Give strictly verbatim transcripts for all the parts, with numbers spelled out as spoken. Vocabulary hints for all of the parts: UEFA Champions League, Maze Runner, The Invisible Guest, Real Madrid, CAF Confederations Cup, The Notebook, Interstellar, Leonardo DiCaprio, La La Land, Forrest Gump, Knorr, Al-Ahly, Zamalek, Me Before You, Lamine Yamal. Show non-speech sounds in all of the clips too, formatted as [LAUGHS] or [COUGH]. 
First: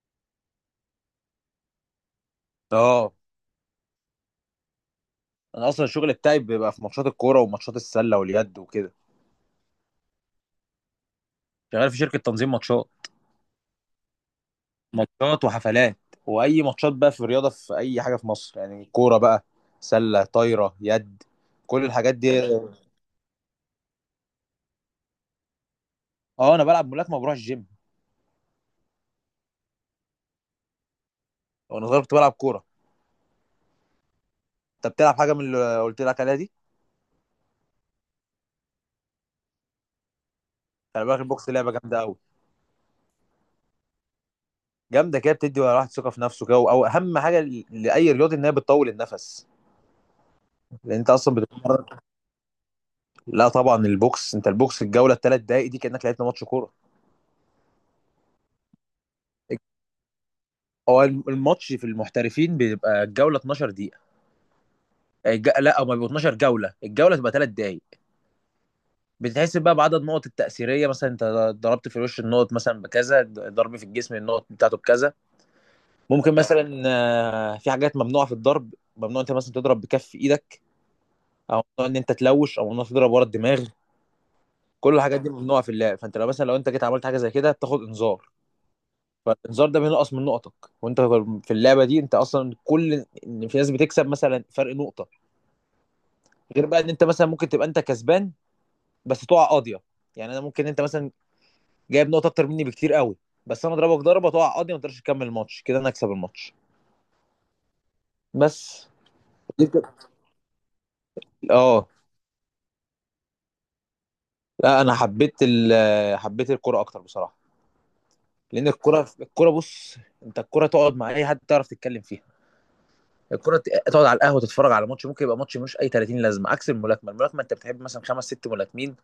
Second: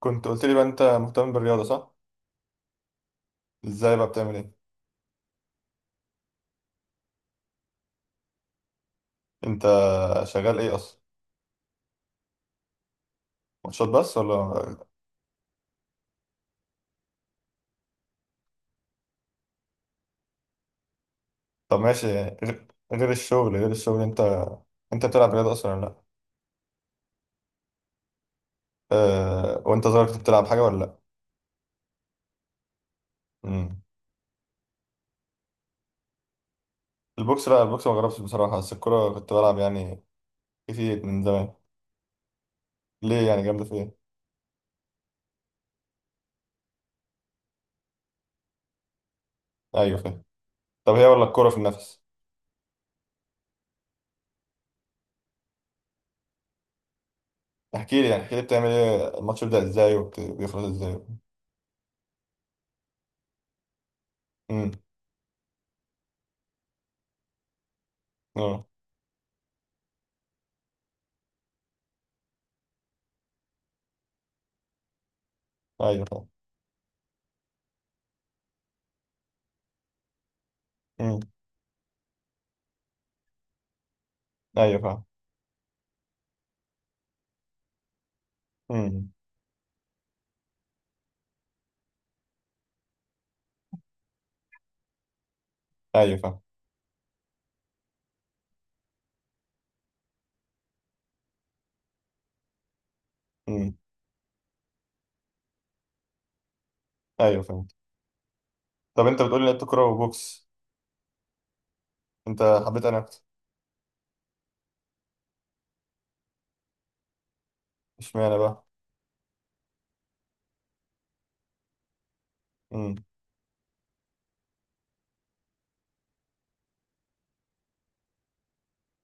كنت قلت لي بقى انت مهتم بالرياضة، صح؟ اه، ازاي بقى بتعمل ايه؟ انا اصلا الشغل بتاعي بيبقى في ماتشات الكوره وماتشات السله واليد وكده. انت شغال ايه اصلا؟ شغال في شركه تنظيم ماتشات. ماتشات بس ولا؟ ماتشات وحفلات، واي ماتشات بقى في الرياضه، في اي حاجه في مصر، يعني كوره بقى، سله، طايره، يد، طب كل ماشي، الحاجات دي. غير غير الشغل غير الشغل انت انت بتلعب رياضة اصلا ولا لا؟ اه، انا بلعب ملاكمه وبروح الجيم. أه... وانت صغير كنت بتلعب حاجة ولا لا؟ وانا صغير كنت بلعب كوره. مم. انت بتلعب حاجه من اللي قلت لك عليها دي؟ البوكس، لا، البوكس ما جربتش بصراحة، بس الكورة كنت بلعب يعني خلي كتير بالك من البوكس زمان. لعبه جامده قوي. ليه يعني جامدة في ايه؟ جامده كده، بتدي الواحد ثقه في نفسه كده، او اهم حاجه ل- لاي رياضي ان هي بتطول النفس، ايوه، فاهم. طب لان هي انت ولا اصلا الكورة في بتتمرن. النفس؟ لا طبعا، البوكس، انت البوكس الجوله الثلاث دقائق دي كانك لعبت ماتش كوره. احكي لي يعني احكي لي بتعمل ايه، الماتش بيبدأ ازاي وبيخلص ازاي؟ هو الماتش في المحترفين بيبقى الجوله اتناشر دقيقه. امم. آه، الج... لا، هما بيبقوا اتناشر جوله، الجوله تبقى ثلاث دقايق. اه. بتتحسب بقى بعدد النقط التاثيريه. مثلا انت ضربت في الوش، النقط مثلا بكذا، ضرب في الجسم، النقط بتاعته بكذا. ايوه، فاهم. ممكن مثلا آه، في حاجات ممنوعه في الضرب. ممنوع انت مثلا تضرب بكف ايدك، امم. او ممنوع ان انت تلوش، او ممنوع تضرب ورا الدماغ. ايوه، كل فاهم. الحاجات دي ممنوعه في اللعب. فانت لو مثلا، لو انت جيت عملت حاجه زي كده، بتاخد انذار. امم. فالانذار ده بينقص من نقطك. وانت في اللعبه دي انت اصلا، كل ان في ناس بتكسب مثلا فرق نقطه، ايوه، فاهم. غير بقى ان انت مثلا ممكن تبقى انت كسبان بس تقع قاضيه. يعني انا ممكن، انت مثلا جايب نقطه اكتر مني بكتير قوي، بس انا اضربك ضربه تقع قاضيه ما تقدرش تكمل الماتش، كده انا اكسب الماتش. ايوه، فهمت. بس. طب انت بتقول لي لعبت دي كوره بتبقى- وبوكس. اه. انت حبيت انا اكتر. لا، انا حبيت ال- حبيت الكوره اكتر بصراحه. اشمعنى بقى؟ لان الكوره، الكوره بص، انت الكوره تقعد مع اي حد تعرف تتكلم فيها. امم. الكوره ت- تقعد على القهوه تتفرج على ماتش، ممكن يبقى ماتش ملوش اي تلاتين لازمه، عكس الملاكمه. الملاكمه انت بتحب مثلا خمس ست ملاكمين،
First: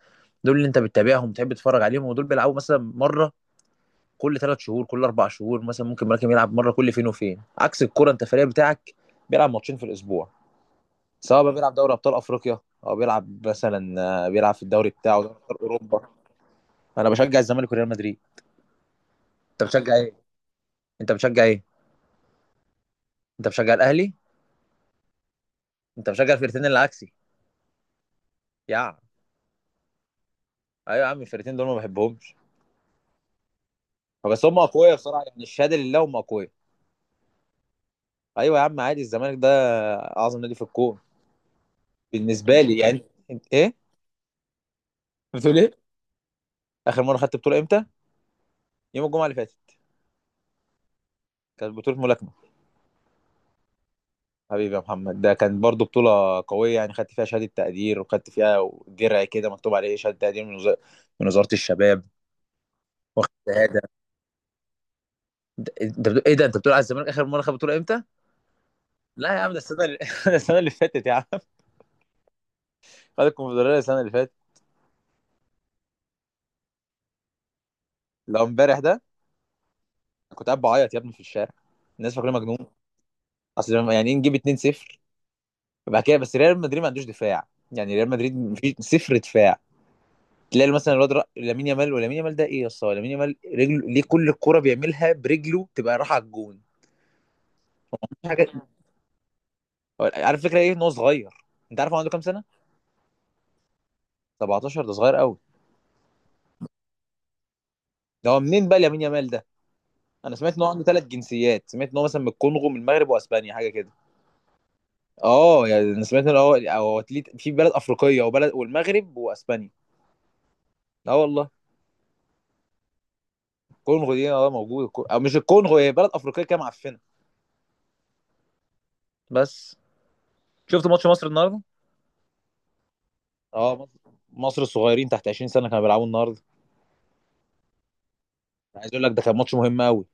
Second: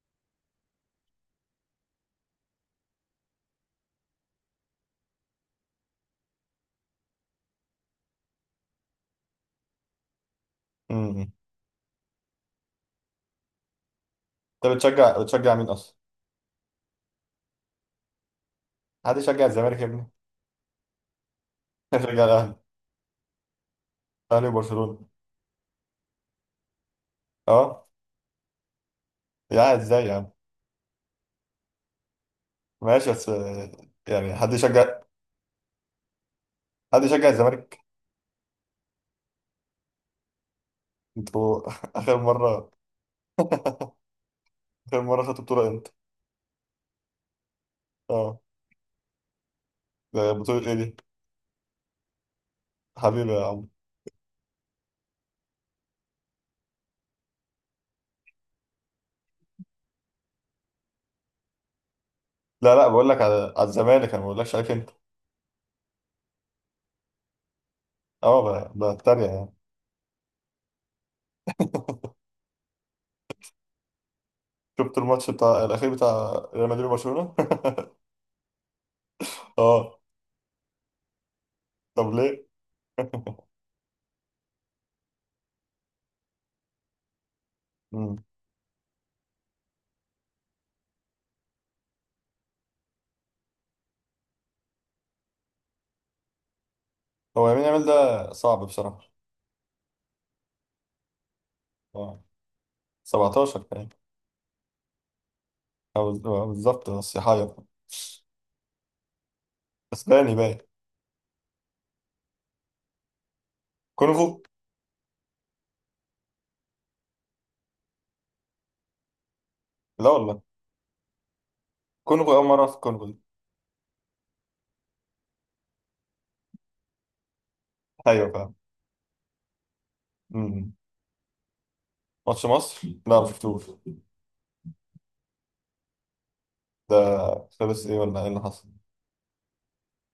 دول اللي انت بتتابعهم، بتحب تتفرج عليهم، ودول بيلعبوا مثلا مره كل ثلاث شهور، كل اربع شهور. مثلا ممكن ملاكم يلعب مره كل فين وفين، عكس الكوره، انت الفريق بتاعك بيلعب ماتشين في الاسبوع، امم. امم. سواء بقى بيلعب دوري ابطال افريقيا، او بيلعب مثلا آه، بيلعب في انت الدوري بتشجع بتاعه، دوري بتشجع ابطال مين اصلا؟ اوروبا. انا بشجع الزمالك وريال مدريد. حد يشجع انت الزمالك يا بتشجع ابني؟ ايه؟ انت بتشجع ايه [LAUGHS] بشجع الاهلي، انت بتشجع الاهلي؟ الاهلي وبرشلونه. انت بتشجع الفرقتين اللي عكسي. اه. يا عم. يا ازاي يا عم؟ ايوه يا عم، الفرقتين دول ما بحبهمش. ماشي بس آه، آه، يعني بس حد هم اقوياء يشجع بصراحه، يعني الشهاده لله هم اقوياء. حد يشجع الزمالك؟ ايوه يا عم، عادي، الزمالك ده اعظم نادي في الكون، انتوا [LAUGHS] اخر بالنسبه مره لي يعني. انت ايه اخر مره خدتوا بتقول؟ بطوله ايه امتى؟ اخر مره خدت بطوله امتى؟ اه. يوم الجمعه اللي فاتت. ده بطوله ايه دي؟ كانت بطولة ملاكمة. حبيبي يا عم. حبيبي يا محمد، ده كانت برضو بطولة قوية يعني، خدت فيها شهادة تقدير، وخدت فيها درع كده مكتوب عليه شهادة تقدير من وزارة من وزارة الشباب. لا، لا، بقول لك واخد على على شهادة. الزمالك، انا ما بقولكش عليك انت. انت انت بتقول ايه؟ ده انت بتقول على الزمالك اخر مرة خد بطولة امتى؟ اه. ب- بتريق لا يا عم، يعني. ده السنة اللي... [LAUGHS] ده السنة اللي فاتت يا عم. خد الكونفدرالية السنة اللي فاتت. شفت الماتش بتاع الاخير بتاع ريال مدريد وبرشلونه [LAUGHS] لو امبارح ده اه. كنت قاعد بعيط يا ابني في الشارع، طب الناس فاكرين ليه؟ مجنون. اصل لما- يعني ايه نجيب اتنين صفر بعد كده؟ بس ريال مدريد ما عندوش دفاع، يعني ريال مم. مدريد مفيش، صفر دفاع. تلاقي مثلا الواد رأ- لامين يامال، ولامين يامال ده ايه يا اسطى! لامين يامال رجله ليه؟ كل الكرة بيعملها برجله تبقى رايحه على الجون. هو يمين يامال مفيش ده حاجه. صعب بصراحة. هو- عارف الفكره ايه؟ ان هو صغير. انت عارف هو عنده هو كام سنه؟ سبعتاشر كمان. سبعتاشر، ده صغير قوي. أو أو بالظبط، بس يحير. ده هو منين بقى لامين يامال ده؟ اسباني انا سمعت باين. ان هو عنده ثلاث جنسيات، سمعت ان هو مثلا من الكونغو، من المغرب واسبانيا، حاجه كده. كونغو؟ اه يعني انا سمعت ان هو هو أتليت- في بلد افريقيه وبلد، والمغرب واسبانيا. لا والله. لا والله. كونغو أول مرة، في كونغو دي؟ الكونغو دي اه موجوده. الكو- او مش الكونغو، هي بلد افريقيه كده معفنه. أيوة، فاهم. بس. مم. شفت ماتش مصر النهارده؟ ماتش مصر؟ لا، ما شفتوش. اه مصر، مصر الصغيرين تحت عشرين سنه كانوا بيلعبوا النهارده. ده خلص إيه، ولا إيه اللي حصل؟ عايز اقول لك ده كان ماتش مهم قوي.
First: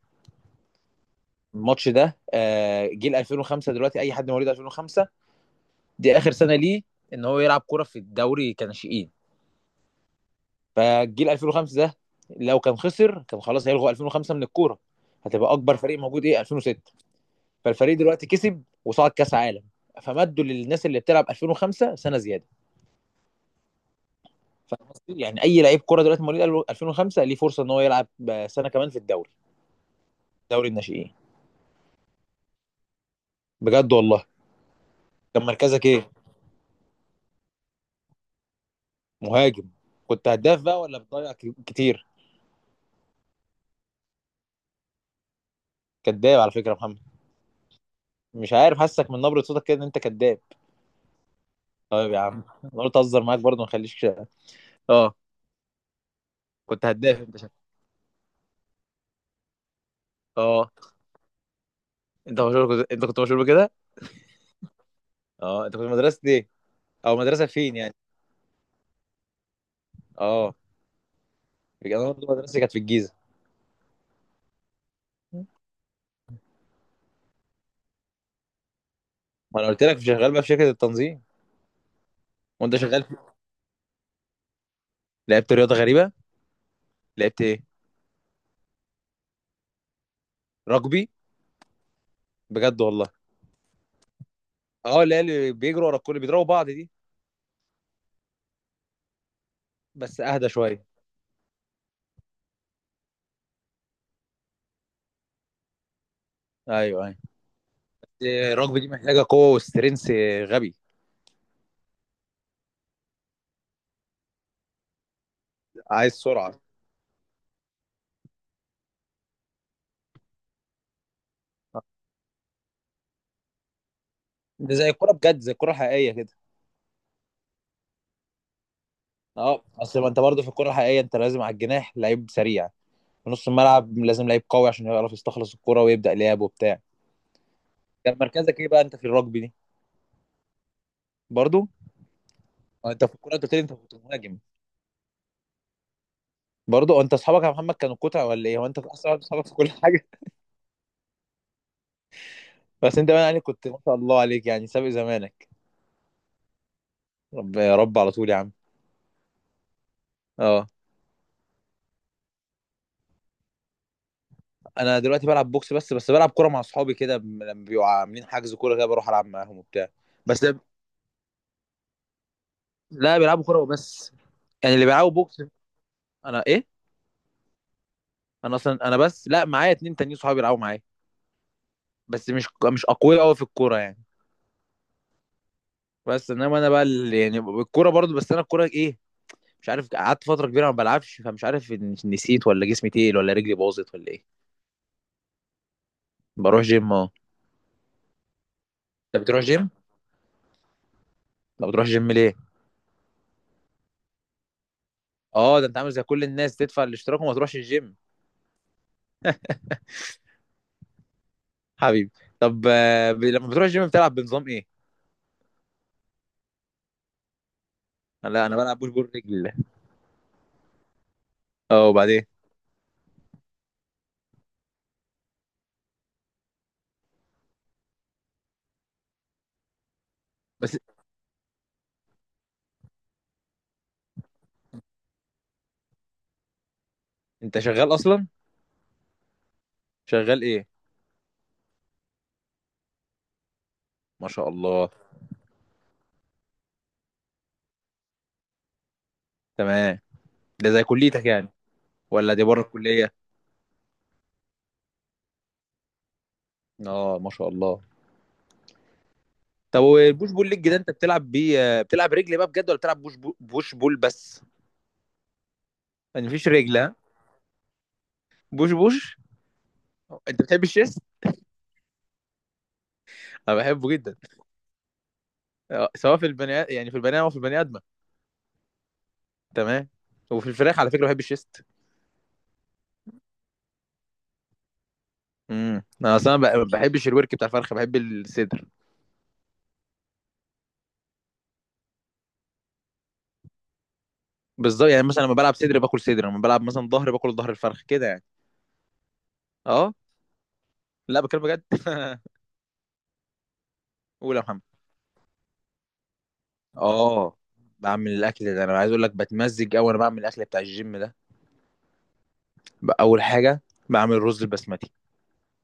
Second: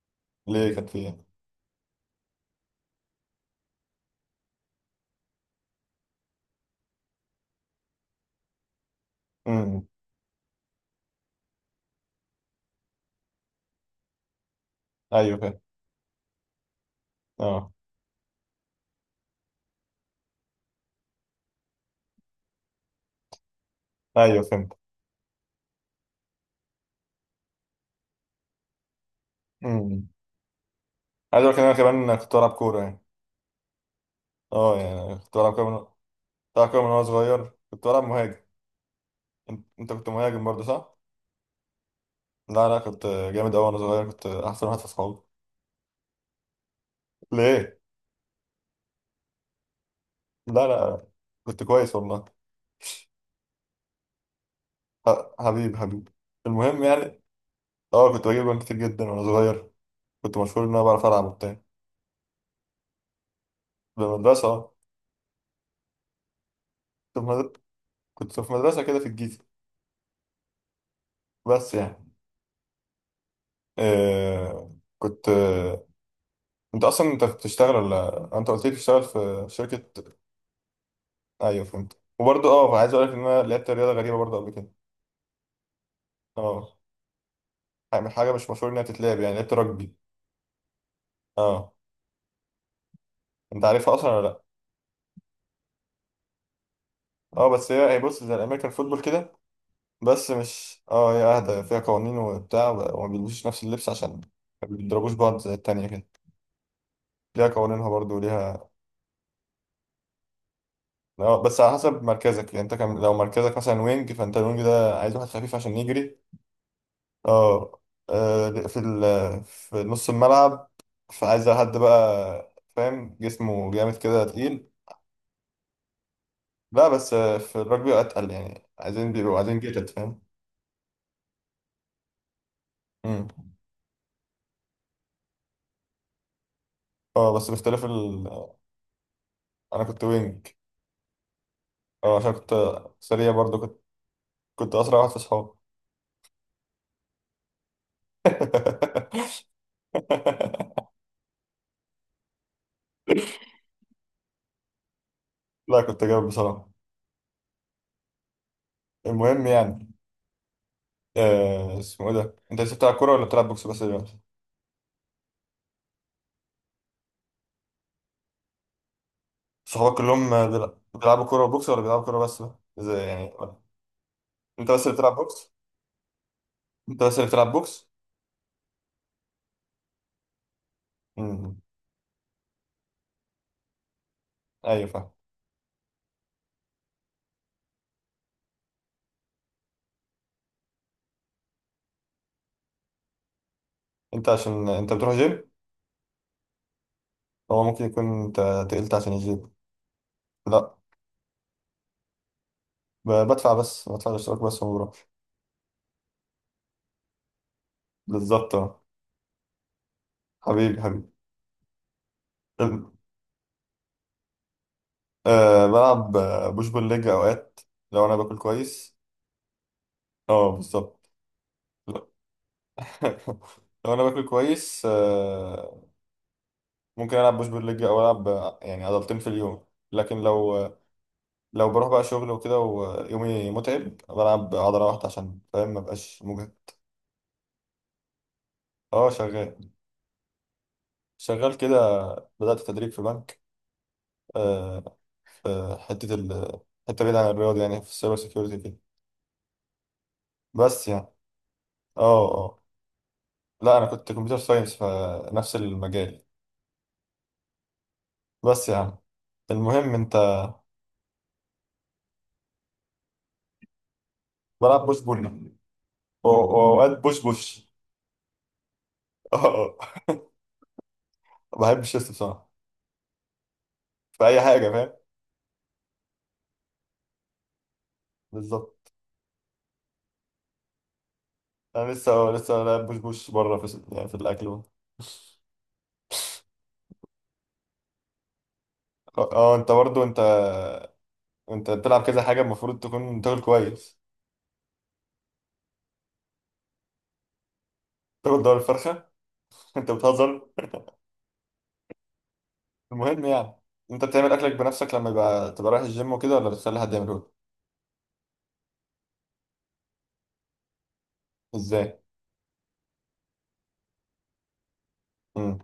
ليه، كان فيه؟ الماتش ده آه، جيل ألفين وخمسة. دلوقتي اي حد مواليد ألفين وخمسة، دي اخر سنه ليه ان هو يلعب كوره في الدوري كناشئين. امم. فجيل الفين وخمسة ده، لو كان خسر كان خلاص هيلغوا الفين وخمسة من الكوره، أيوة، هتبقى فاهم. اكبر فريق موجود ايه، الفين وستة. أه. فالفريق دلوقتي كسب وصعد كاس عالم، فمدوا للناس اللي بتلعب الفين وخمسة سنه زياده. أيوة، فهمت. فاهم قصدي؟ يعني اي لعيب كوره دلوقتي مواليد الفين وخمسة، ليه فرصه ان هو يلعب آه، سنه كمان في الدوري، امم. دوري الناشئين. عايز أقول لك إن أنا كمان كنت بلعب كورة يعني. بجد والله؟ أه يعني كنت كان بلعب كورة من، مركزك ايه؟ بلعب كورة من وأنا صغير كنت بلعب مهاجم. أنت مهاجم. أنت كنت كنت مهاجم هداف برضه، بقى صح؟ ولا بتضيع ك- كتير؟ لا، لا، كنت جامد أوي وأنا صغير، كنت أحسن واحد في أصحابي. كداب على فكره يا محمد. ليه؟ مش عارف، حاسك من نبره صوتك كده ان انت كداب. لا، لا، كنت كويس طيب يا والله. عم، انا قلت اهزر معاك برضه، ما اخليكش. اه. ح- حبيبي، حبيبي. المهم كنت يعني. هداف انت شا- اه، كنت بجيب جوان كتير جدا وانا صغير. كنت مشهور ان اه. انا بعرف العب وبتاع، انت مشهور، انت كنت مشهور بكده. في المدرسة. اه. اه، انت كنت مدرسه ايه، او كنت في مدرسه مد- فين يعني؟ كنت في مدرسة كده في الجيزة، اه، بس يعني انا برضه مدرستي كانت في الجيزه. آه كنت آه انت اصلا انت بتشتغل، ولا انت قلت لي بتشتغل في ما انا قلت شركة؟ لك شغال بقى في شركه التنظيم. ايوه، فهمت. وبرضه وانت اه، عايز شغال اقول لك في... ان انا لعبت رياضة غريبة برضه قبل كده. لعبت رياضه غريبه؟ اه، لعبت ايه؟ يعني حاجة مش مشهور انها تتلعب يعني، لعبت رugby. رugby؟ اه. بجد والله؟ انت عارفها اصلا ولا لا؟ اه، اللي هي اللي بيجروا ورا الكل بيضربوا بعض دي؟ اه، بس هي هي بص زي الامريكان فوتبول كده، بس بس اهدى مش، شويه. اه هي اهدى، فيها قوانين وبتاع، وما بيلبسوش نفس اللبس عشان ما بيضربوش بعض زي التانية كده، ايوه ايوه. ليها قوانينها برضو ليها. الرجبي دي محتاجه قوه وسترينث. غبي. آه، بس على حسب مركزك يعني، انت كان لو مركزك مثلا وينج، فانت الوينج ده عايز واحد خفيف عشان عايز يجري. سرعه. اه. آه، في ال... في نص الملعب فعايز حد بقى، فاهم، جسمه جامد كده تقيل. ده زي الكوره بجد، زي الكوره الحقيقيه كده. لا، بس آه، في الرجبي اتقل، يعني عايزين بيبقوا عايزين اه، جيتد، اصل ما انت فاهم. برضه في الكوره الحقيقيه انت لازم على الجناح لعيب سريع، مم. في نص الملعب لازم لعيب قوي عشان يعرف يستخلص الكوره ويبدا لعب وبتاع. اه، بس باختلاف كان ال... مركزك ايه بقى انت في الرجبي دي؟ انا كنت وينج. برضه؟ اه، عشان كنت هو انت في سريع الكوره انت قلت برضو، لي انت كنت كنت مهاجم، كنت اسرع واحد في اصحابي. برضه؟ هو انت اصحابك يا محمد كانوا كتع ولا ايه، هو انت اصلا [LAUGHS] اصحابك في كل حاجه! [LAUGHS] بس انت بقى يعني كنت ما شاء الله عليك يعني، سابق زمانك. لا، كنت جامد بصراحه. رب يا رب على طول يا عم. المهم يعني. اه. آه اسمه ايه ده، انت لسه بتلعب كوره ولا بتلعب بوكس بس دلوقتي؟ انا دلوقتي بلعب بوكس بس، بس بلعب كوره مع اصحابي كده، ب- لما بيبقوا عاملين حجز كوره كده بروح العب معاهم وبتاع. صحابك كلهم بس آه، ده- بيلع- بيلعبوا كوره وبوكس، ولا بيلعبوا كوره بس بقى؟ زي لا، يعني، بيلعبوا كوره وبس. انت يعني بس اللي اللي بيلعبوا بتلعب بوكس بوكس؟ انا ايه. انت بس اللي بتلعب بوكس. انا اصلا، انا بس، لا معايا اتنين تانيين صحابي بيلعبوا معايا. امم. بس مش، مش اقوياء قوي في الكوره يعني. ايوه، فاهم. بس انما انا بقى ال- يعني الكوره برضو، بس انا الكوره ايه، مش عارف، قعدت فتره كبيره ما بلعبش، فمش عارف إن- نسيت ولا جسمي تقيل ولا رجلي باظت ولا ايه. انت عشان انت بتروح جيم، بروح جيم، اه. هو ممكن يكون انت تقلت عشان انت بتروح الجيم. جيم؟ لا، لا، بتروح جيم ليه؟ ب- بدفع بس، بدفع الاشتراك بس وما بروحش. اه، ده انت عامل زي كل الناس، تدفع الاشتراك وما تروحش الجيم. بالظبط. اه. حبيبي، حبيبي. طب حبيبي. آه، ب- لما بتروح الجيم بتلعب بنظام ايه؟ أه بلعب آه، بوش بول ليج اوقات، لو انا باكل لا انا بلعب بوش كويس. بول رجل. اه، بالظبط. اه، [LAUGHS] وبعدين؟ لو انا باكل كويس، أه، ممكن العب بوش بول ليج، او العب آه، يعني عضلتين في اليوم. لكن لو بس. آه، لو بروح بقى شغل وكده ويومي متعب، بلعب عضله واحده عشان، فاهم، ما بقاش مجهد. انت شغال اصلا؟ اه، شغال. شغال ايه؟ شغال كده، بدات تدريب في بنك. ما شاء الله. أه، في حته ال حته بعيده عن الرياضه، يعني في السايبر سيكيورتي كده. تمام. ده زي بس يعني. كليتك يعني، اه، ولا دي بره اه. الكلية؟ لا، انا كنت كمبيوتر ساينس، فنفس المجال. اه، ما شاء الله. بس يا عم. طب المهم انت. والبوش بول ليج ده، انت بتلعب بيه آه، بتلعب رجل بقى بجد، ولا بتلعب بوش بول، بوش بول بس؟ بلعب بوش بول و- يعني مفيش رجل ها؟ واوقات بوش بوش. بوش بوش؟ [LAUGHS] اه. أه. انت بتحب الشيست؟ ما بحبش الشيست بصراحه، انا بحبه جدا. في اي حاجه، فاهم. آه، سواء في البني، يعني في البني ادم او في البني ادمه. بالظبط. تمام. وفي الفراخ على فكرة بحب الشيست. انا لسه أه، لسه لاعب بوش بوش بره، في يعني في الاكل بقى. امم. انا اصلا ما بحبش الورك بتاع الفرخ، بحب الصدر. اه، اه، انت برضو، انت انت بتلعب كذا حاجه، المفروض تكون تاكل كويس. بالظبط، يعني مثلا لما بلعب صدر باكل صدر، لما بلعب مثلا ظهر باكل ظهر الفرخ كده يعني. تاكل دور الفرخه؟ [LAUGHS] انت اه. بتهزر. لا، بكلم بجد. [LAUGHS] المهم يعني. انت بتعمل قول يا اكلك محمد. بنفسك لما يبقى تبقى رايح الجيم وكده، ولا بتخلي حد يعمله؟ اه. بعمل الاكل، ده انا عايز اقول لك بتمزج قوي، وانا بعمل الاكل بتاع الجيم ده. ازاي؟ ب- اول حاجه بعمل رز البسمتي. امم.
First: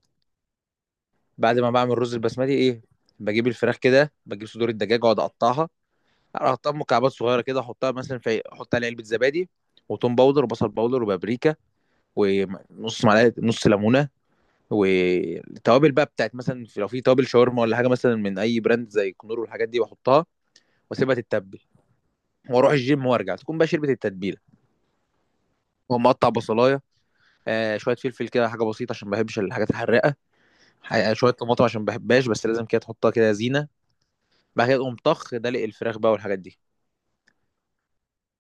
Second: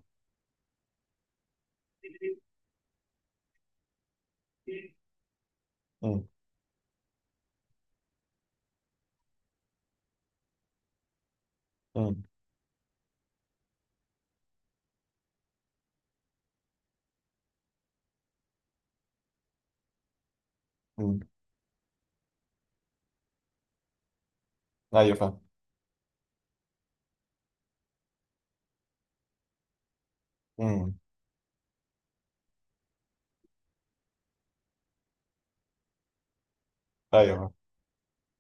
بعد ما بعمل رز البسمتي ايه، بجيب الفراخ كده، بجيب صدور الدجاج واقعد اقطعها. امم. اقطعها مكعبات صغيره كده، احطها مثلا في، احط عليها علبه زبادي، وتوم باودر، وبصل باودر، وبابريكا، امم. ونص معلقه، نص ليمونه، والتوابل بقى بتاعت مثلا، في- لو في توابل شاورما، ولا حاجه مثلا من اي براند زي كنور والحاجات دي بحطها، واسيبها امم. تتبل، واروح الجيم وارجع تكون بقى شربت التتبيله. ايوه، فاهم. واقوم مقطع بصلايه، آه، شويه فلفل كده حاجه بسيطه عشان ما بحبش الحاجات الحراقه. امم. ح- شويه طماطم عشان ما بحبهاش، بس لازم كده تحطها كده زينه. بعد كده تقوم طخ دلق الفراخ بقى والحاجات دي، ايوه، فاهم.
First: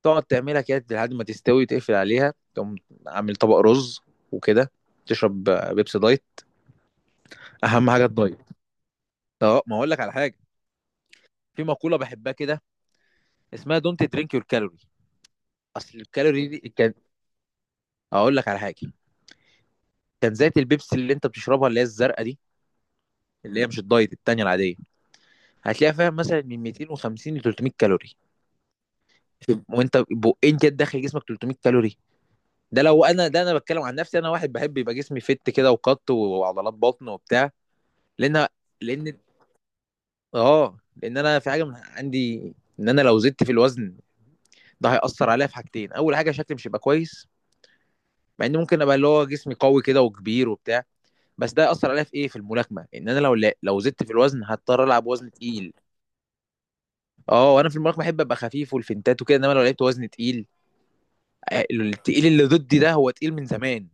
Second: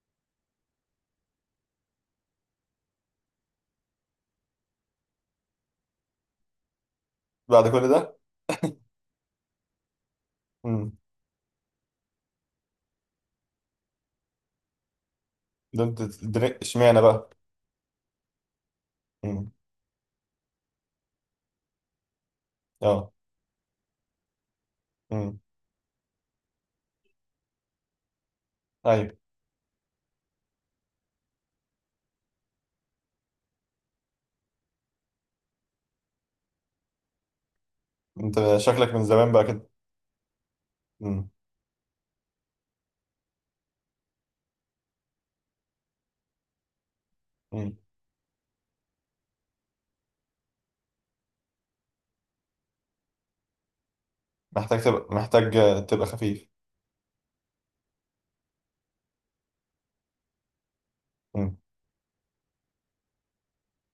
تقعد تعملها كده لحد ما تستوي، وتقفل عليها، تقوم عامل طبق رز وكده، تشرب آه، بيبسي دايت. بعد كل اهم حاجه ده؟ الدايت. اه، ما اقول لك على حاجه. إمم. في مقوله بحبها كده، اسمها دونت درينك يور كالوري. اصل دولت الكالوري درينك؟ دي كان، اشمعنى بقى؟ هقول لك على حاجه. مم. كان زيت البيبسي اللي انت بتشربها، اللي هي الزرقاء دي، اه. اللي هي مش الدايت، التانية العادية، مم. هتلاقيها فيها مثلا من مئتين وخمسين ل تلتمية كالوري. طيب. وانت بقين كده داخل جسمك ثلاثمائة كالوري. ده لو انا، ده انا بتكلم عن نفسي، انا واحد بحب يبقى جسمي فت كده وقط وعضلات بطن وبتاع، لان، انت شكلك من لان زمان بقى كده. اه لان مم. انا في حاجه من عندي، ان انا لو زدت في الوزن ده هيأثر عليا في حاجتين. اول حاجه شكلي مش هيبقى كويس، مم. مع ان ممكن ابقى اللي هو جسمي قوي كده وكبير وبتاع، بس ده اثر عليا في ايه، في الملاكمه. ان انا لو لا لو زدت في الوزن محتاج هضطر العب تبقى وزن محتاج تقيل. آه، تبقى خفيف. اه، وانا في الملاكمه احب ابقى خفيف والفنتات وكده، انما لو لعبت وزن تقيل، مم. آه، التقيل اللي ضدي ده هو تقيل من زمان،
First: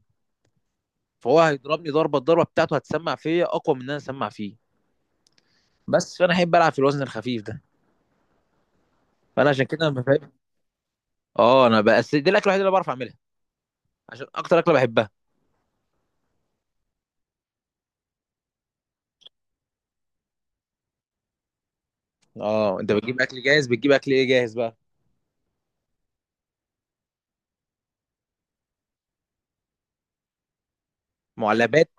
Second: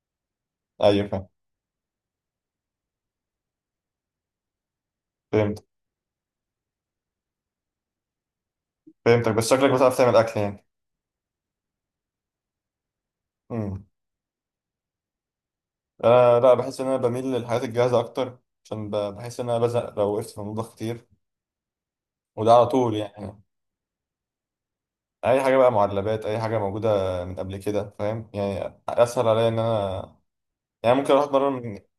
ايوه، فاهم. فهو هيضربني ضربه، الضربه بتاعته هتسمع فيا اقوى من ان انا اسمع فيه. فهمت. بس. فانا احب العب في الوزن الخفيف ده، فهمتك، بس فانا عشان شكلك كده بتعرف ما تعمل بحب. اكل يعني. اه، انا بس دي الاكله الوحيده اللي بعرف اعملها، مم. عشان اكتر اكله بحبها. انا لا، بحس ان انا بميل للحاجات الجاهزه اكتر، عشان ب- بحس ان انا بزهق لو وقفت في المطبخ كتير، وده على اه، انت طول بتجيب يعني. اكل جاهز، بتجيب اكل ايه جاهز بقى؟ اي حاجه بقى، معلبات، اي حاجه موجوده من قبل كده، فاهم، يعني اسهل عليا ان انا، يعني ممكن اروح اتمرن من، معلبات؟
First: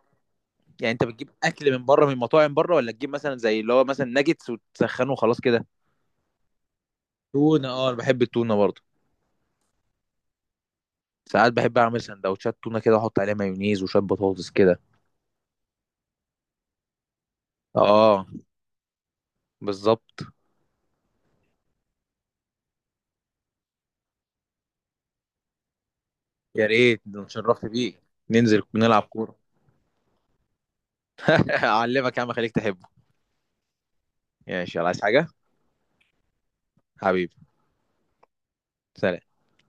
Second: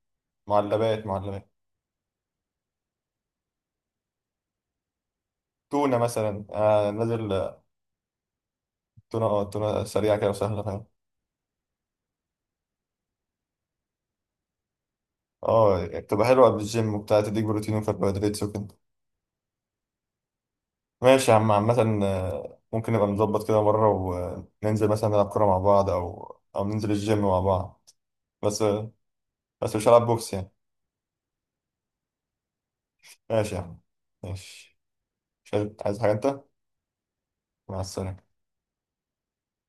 يعني انت معلبات. بتجيب معلبات. اكل من بره، من مطاعم بره، ولا تجيب مثلا زي اللي هو مثلا ناجتس وتسخنه وخلاص كده؟ تونه مثلا آه نازل. تونة، اه انا بحب التونة برضه. تونة، اه، تونة سريعة كده وسهلة، فاهم. ساعات بحب اعمل سندوتشات تونة كده، واحط عليها مايونيز وشوية بطاطس كده. اه، يعني بتبقى حلوة قبل الجيم وبتاع، تديك بروتين اه وكربوهيدرات وكده. بالظبط. ماشي يا عم. عامة آه، ممكن نبقى نظبط كده مرة وننزل مثلا نلعب كورة مع بعض، أو أو يا ننزل ريت، الجيم ده مع اتشرفت بعض. بيك. ننزل بس نلعب كورة. بس مش هلعب بوكس يعني. [LAUGHS] اعلمك يا عم، خليك تحبه. ماشي يا عم. ماشي ماشي. يلا، عايز حاجة؟ مش عايز. عايز حاجة أنت؟ حبيبي. مع السلامة. سلام.